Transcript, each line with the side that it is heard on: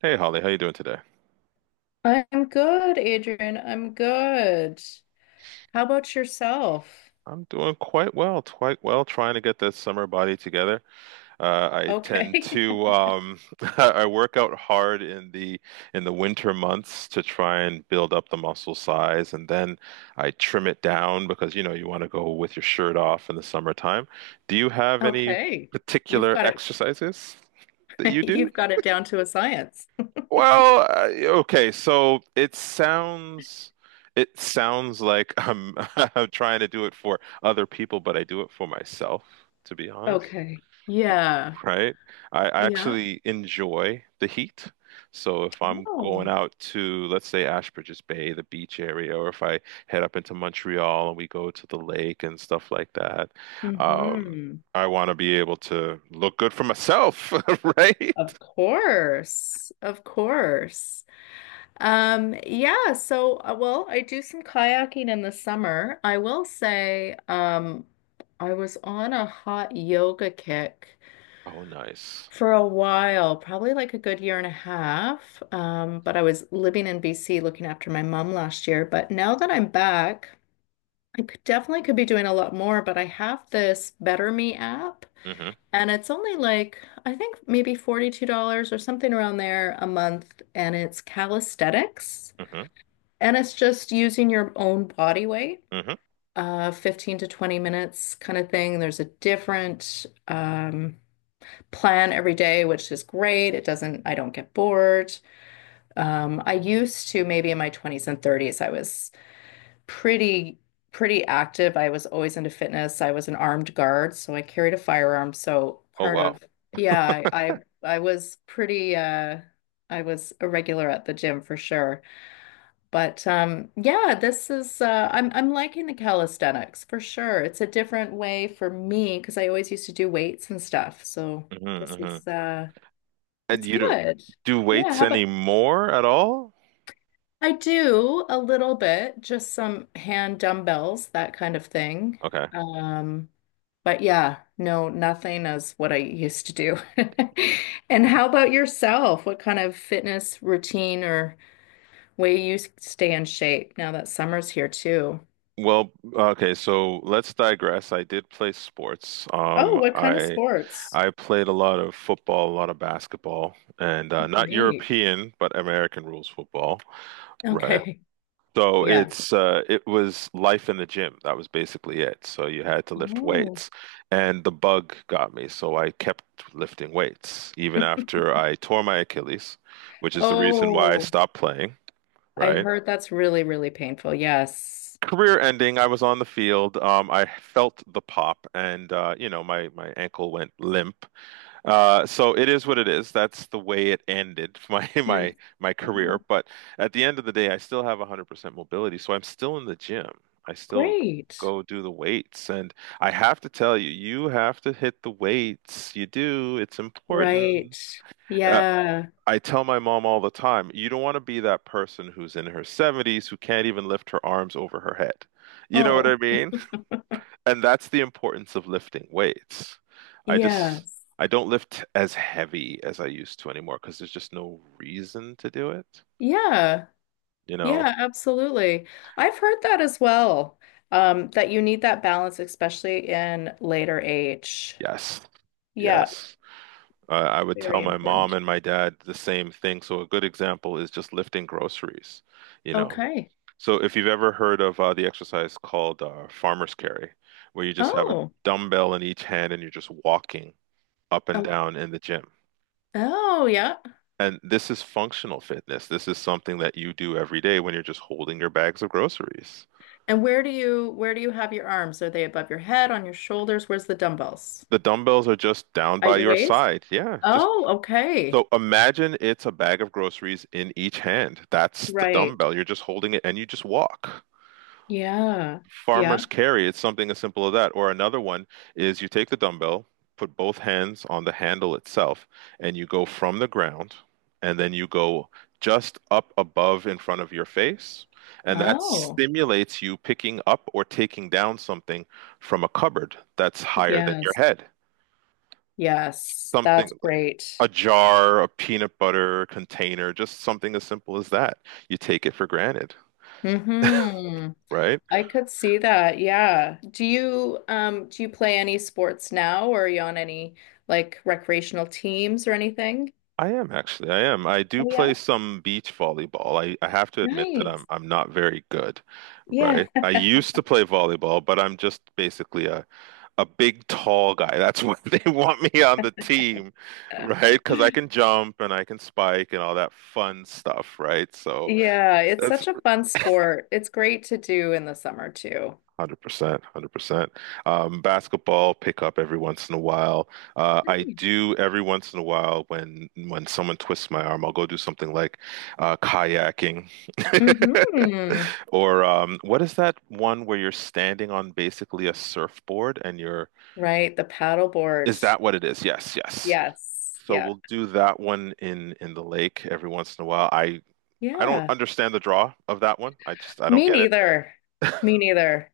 right: Hey Holly, how you doing today?
left: I'm good, Adrian. I'm good. How about yourself?
right: I'm doing quite well, trying to get this summer body together. I tend
left: Okay.
right: to I work out hard in the winter months to try and build up the muscle size, and then I trim it down because you know you want to go with your shirt off in the summertime. Do you have any
left: Okay. You've
right: particular
left: got it.
right: exercises that you do?
left: You've got it down to a science.
right: Well, uh, okay, so it sounds like I'm I'm trying to do it for other people, but I do it for myself, to be honest,
left: Okay. Yeah.
right: right? I
left: Yeah.
right: actually enjoy the heat. So if I'm going
left: Oh.
right: out to, let's say, Ashbridges Bay, the beach area, or if I head up into Montreal and we go to the lake and stuff like that, um,
left: Mm-hmm.
right: I want to be able to look good for myself, right?
left: Of course. Of course. Yeah, so well, I do some kayaking in the summer. I will say, I was on a hot yoga kick
right: Oh, nice.
left: for a while, probably like a good year and a half. But I was living in BC looking after my mom last year. But now that I'm back, I could definitely could be doing a lot more, but I have this Better Me app
right: Hmm.
left: and it's only like I think maybe $42 or something around there a month, and it's calisthenics,
right: Hmm.
left: and it's just using your own body weight,
right: Hmm.
left: 15 to 20 minutes kind of thing. There's a different plan every day, which is great. It doesn't, I don't get bored. I used to, maybe in my 20s and 30s, I was pretty, pretty active. I was always into fitness. I was an armed guard, so I carried a firearm. So
right: Oh
left: part
right: wow.
left: of, yeah, I was pretty, I was a regular at the gym for sure. But yeah, this is I'm liking the calisthenics for sure. It's a different way for me because I always used to do weights and stuff. So
right: Hmm.
left: this
right: Hmm.
left: is
right: And
left: it's
right: you do
left: good.
right: do
left: Yeah,
right: weights
left: how about
right: anymore at all?
left: I do a little bit, just some hand dumbbells, that kind of thing.
right: Okay.
left: Um, but yeah, no, nothing as what I used to do. And how about yourself? What kind of fitness routine or way you stay in shape now that summer's here too?
right: Okay, so let's digress. I did play sports.
left: Oh, what kind of sports?
right: I played a lot of football, a lot of basketball, and not
left: Great.
right: European, but American rules football. Right.
left: Okay.
right: So
left: Yeah.
right: it was life in the gym. That was basically it. So you had to lift
left: Oh.
right: weights, and the bug got me. So I kept lifting weights even after I tore my Achilles, which is the reason why I
left: Oh,
right: stopped playing,
left: I
right: right?
left: heard that's really, really painful. Yes.
right: Career ending. I was on the field. I felt the pop, and you know my ankle went limp, so it is what it is. That's the way it ended my career.
left: I'm-
right: But at the end of the day, I still have 100% mobility, so I'm still in the gym. I still
left: Great.
right: go do the weights, and I have to tell you, you have to hit the weights. You do. It's
left: Right.
right: important. Uh,
left: Yeah.
right: I tell my mom all the time, you don't want to be that person who's in her 70s who can't even lift her arms over her head. You know what I
left: Oh,
right: mean? And that's the importance of lifting weights. I just
left: yes.
right: I don't lift as heavy as I used to anymore because there's just no reason to do it,
left: Yeah.
right: you know?
left: Yeah, absolutely. I've heard that as well. That you need that balance, especially in later age.
right: Yes.
left: Yeah,
right: Yes. I would tell
left: very
right: my mom
left: important.
right: and my dad the same thing. So a good example is just lifting groceries, you know.
left: Okay.
right: So if you've ever heard of the exercise called farmer's carry, where you just have a
left: Oh.
right: dumbbell in each hand and you're just walking up and
left: Okay.
right: down in the gym.
left: Oh, yeah.
right: And this is functional fitness. This is something that you do every day when you're just holding your bags of groceries.
left: And where do you have your arms? Are they above your head, on your shoulders? Where's the dumbbells?
right: The dumbbells are just down
left: At
right: by
left: your
right: your
left: waist?
right: side. Yeah, just
left: Oh, okay.
right: so imagine it's a bag of groceries in each hand. That's the
left: Right.
right: dumbbell. You're just holding it and you just walk.
left: Yeah. Yeah.
right: Farmer's carry, it's something as simple as that. Or another one is you take the dumbbell, put both hands on the handle itself, and you go from the ground, and then you go just up above in front of your face. And that
left: Oh.
right: stimulates you picking up or taking down something from a cupboard that's higher than your
left: Yes,
right: head.
left: yes,
right: Something
left: that's
right: like
left: great.
right: a jar, a peanut butter container, just something as simple as that. You take it for granted,
left: Mm-hmm.
right: right?
left: I could see that. Yeah. Do you play any sports now, or are you on any like recreational teams or anything?
right: I am actually. I am. I do
left: Oh yeah.
right: play some beach volleyball. I have to admit that I'm
left: Nice.
right: I'm not very good,
left: Yeah.
right: right? I used to play volleyball, but I'm just basically a big tall guy. That's why they want me on the team, right? Because I can jump and I can spike and all that fun stuff, right? So
left: Yeah, it's
right: that's
left: such a fun sport. It's great to do in the summer too.
right: 100%, 100%. Basketball pick up every once in a while. I do every once in a while when someone twists my arm, I'll go do something like kayaking
left: Mm-hmm.
right: or what is that one where you're standing on basically a surfboard and you're
left: Right, the
right: is
left: paddleboard.
right: that what it is? Yes, yes.
left: Yes.
right: So
left: Yeah.
right: we'll do that one in the lake every once in a while. I don't
left: Yeah.
right: understand the draw of that one. I don't
left: Me
right: get it.
left: neither. Me neither.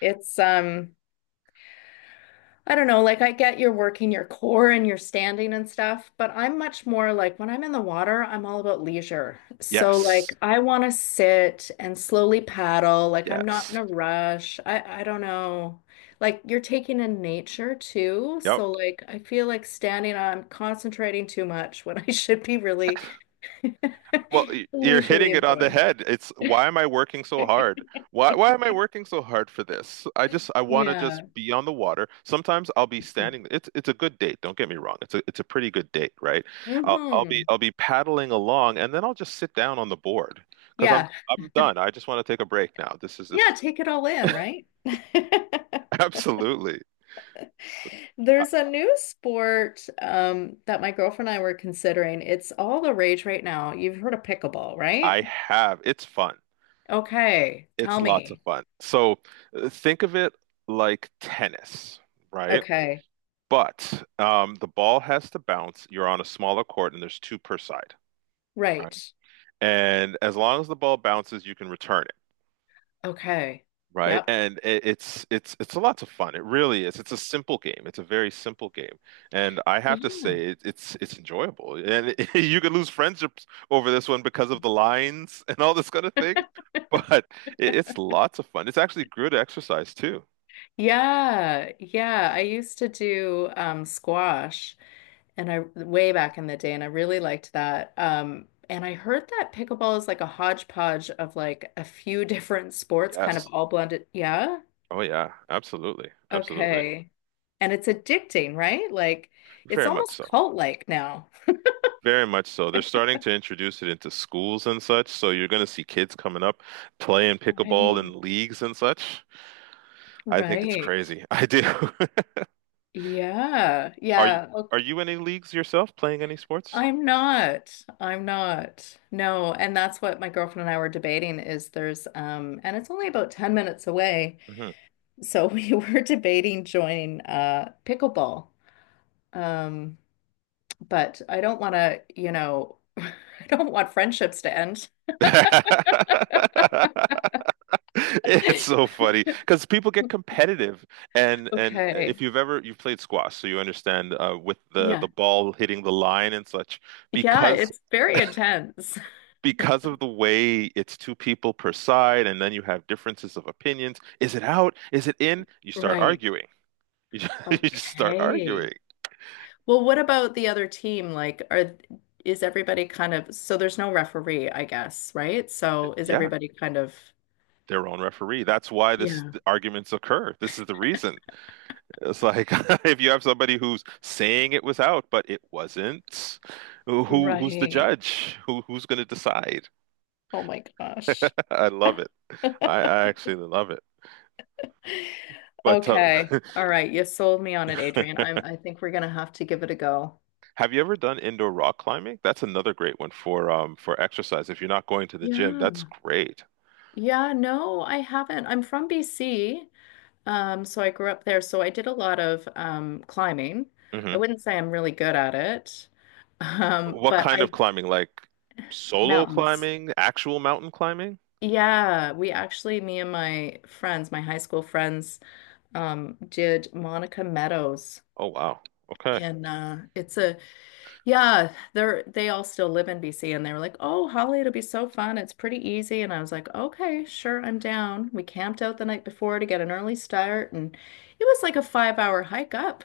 left: It's I don't know, like I get you're working your core and you're standing and stuff, but I'm much more like when I'm in the water, I'm all about leisure. So
right: Yes.
left: like I want to sit and slowly paddle, like I'm not in
right: Yes.
left: a rush. I don't know. Like you're taking in nature too,
right: Yep.
left: so like I feel like standing I'm concentrating too much when I should be really
right: Well, you're
left: leisurely
right: hitting it on the
left: enjoying.
right: head. It's why am I working so hard? Why am I working so hard for this? I want to just
left: Yeah.
right: be on the water. Sometimes I'll be standing. It's a good date. Don't get me wrong. It's a pretty good date, right? I'll I'll be
left: hmm
right: I'll be paddling along, and then I'll just sit down on the board because I'm
left: Yeah.
right: I'm done. I just want to take a break now. This is this
left: Yeah,
right: is
left: take it all in, right?
right: absolutely. I,
left: There's a new sport that my girlfriend and I were considering. It's all the rage right now. You've heard of pickleball, right?
right: I have. It's fun.
left: Okay,
right: It's
left: tell
right: lots of
left: me.
right: fun. So think of it like tennis, right?
left: Okay,
right: But the ball has to bounce. You're on a smaller court, and there's two per side. Right.
left: right.
right: And as long as the ball bounces, you can return it,
left: Okay,
right: right?
left: yep.
right: And it's a lot of fun. It really is. It's a simple game. It's a very simple game, and I have to
left: Yeah.
right: say it's enjoyable. And you could lose friendships over this one because of the lines and all this kind of thing, but it's lots of fun. It's actually good exercise too.
left: Yeah, yeah. I used to do squash, and I way back in the day, and I really liked that. And I heard that pickleball is like a hodgepodge of like a few different sports, kind of
right: Yes.
left: all blended. Yeah.
right: Oh yeah. Absolutely. Absolutely.
left: Okay. And it's addicting, right? Like it's
right: Very much
left: almost
right: so.
left: cult-like now.
right: Very much so. They're starting to introduce it into schools and such, so you're going to see kids coming up playing pickleball
left: Right.
right: in leagues and such. I think it's
left: Right.
right: crazy. I do.
left: Yeah.
right: Are you
left: Yeah. Oh,
right: are you in any leagues yourself, playing any sports?
left: I'm not. I'm not. No. And that's what my girlfriend and I were debating is there's and it's only about 10 minutes away.
right: Hmm.
left: So we were debating joining pickleball. Um, but I don't want to, I don't want friendships to end.
right: It's so funny because people get competitive, and if
left: Okay.
right: you've played squash, so you understand with the
left: Yeah.
right: ball hitting the line and such,
left: Yeah,
right: because
left: it's very intense.
right: because of the way it's two people per side, and then you have differences of opinions. Is it out? Is it in? You start
left: Right.
right: arguing. You just start
left: Okay.
right: arguing.
left: Well, what about the other team? Like, are is everybody kind of so there's no referee, I guess, right? So is
right: Yeah,
left: everybody kind of
right: their own referee. That's why this
left: yeah.
right: the arguments occur. This is the reason. It's like if you have somebody who's saying it was out, but it wasn't, who's the
left: Right.
right: judge? Who's going to decide?
left: Oh my gosh.
right: I love it. I actually love it. But
left: Okay. All right. You sold me on it, Adrian. I think we're gonna have to give it a go.
right: Have you ever done indoor rock climbing? That's another great one for exercise. If you're not going to the gym, that's
left: Yeah.
right: great.
left: Yeah, no, I haven't. I'm from BC. So I grew up there, so I did a lot of climbing. I
right: Hmm.
left: wouldn't say I'm really good at it,
right: What
left: but
right: kind
left: I
right: of climbing? Like solo
left: mountains.
right: climbing, actual mountain climbing?
left: Yeah, we actually, me and my friends, my high school friends, did Monica Meadows.
right: Oh wow. Okay.
left: And it's a yeah, they're they all still live in BC, and they were like, "Oh, Holly, it'll be so fun. It's pretty easy." And I was like, "Okay, sure, I'm down." We camped out the night before to get an early start, and it was like a 5 hour hike up.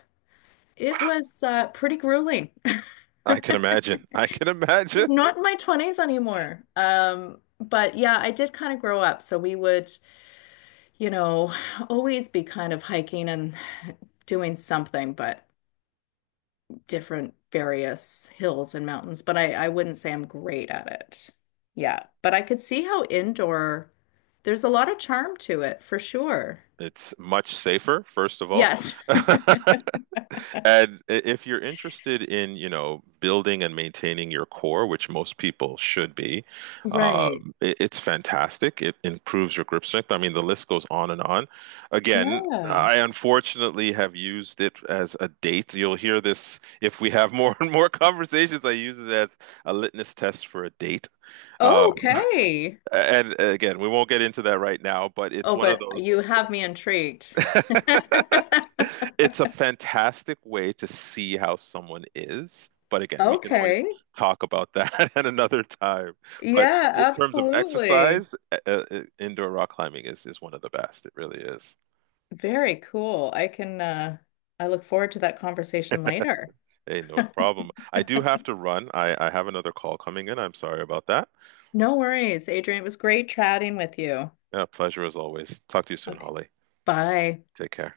left: It was pretty grueling.
right: I can imagine. I can imagine.
left: Not in my 20s anymore. But yeah, I did kind of grow up. So we would, you know, always be kind of hiking and doing something, but different various hills and mountains. But I wouldn't say I'm great at it. Yeah. But I could see how indoor, there's a lot of charm to it for sure.
right: It's much safer, first of all.
left: Yes.
right: And if you're interested in, you know, building and maintaining your core, which most people should be,
left: Right.
right: it's fantastic. It improves your grip strength. I mean, the list goes on and on. Again,
left: Yeah.
right: I unfortunately have used it as a date. You'll hear this if we have more and more conversations. I use it as a litmus test for a date. Uh,
left: Okay.
right: and again, we won't get into that right now, but it's
left: Oh,
right: one of
left: but you
right: those
left: have me intrigued.
right: It's a fantastic way to see how someone is. But again, we can always
left: Okay.
right: talk about that at another time. But
left: Yeah,
right: in terms of
left: absolutely.
right: exercise, indoor rock climbing is one of the best. It really is.
left: Very cool. I can I look forward to that conversation later.
right: Hey, no problem. I do have to run. I have another call coming in. I'm sorry about that.
left: No worries, Adrian. It was great chatting with you.
right: Yeah, pleasure as always. Talk to you soon,
left: Okay.
right: Holly.
left: Bye.
right: Take care.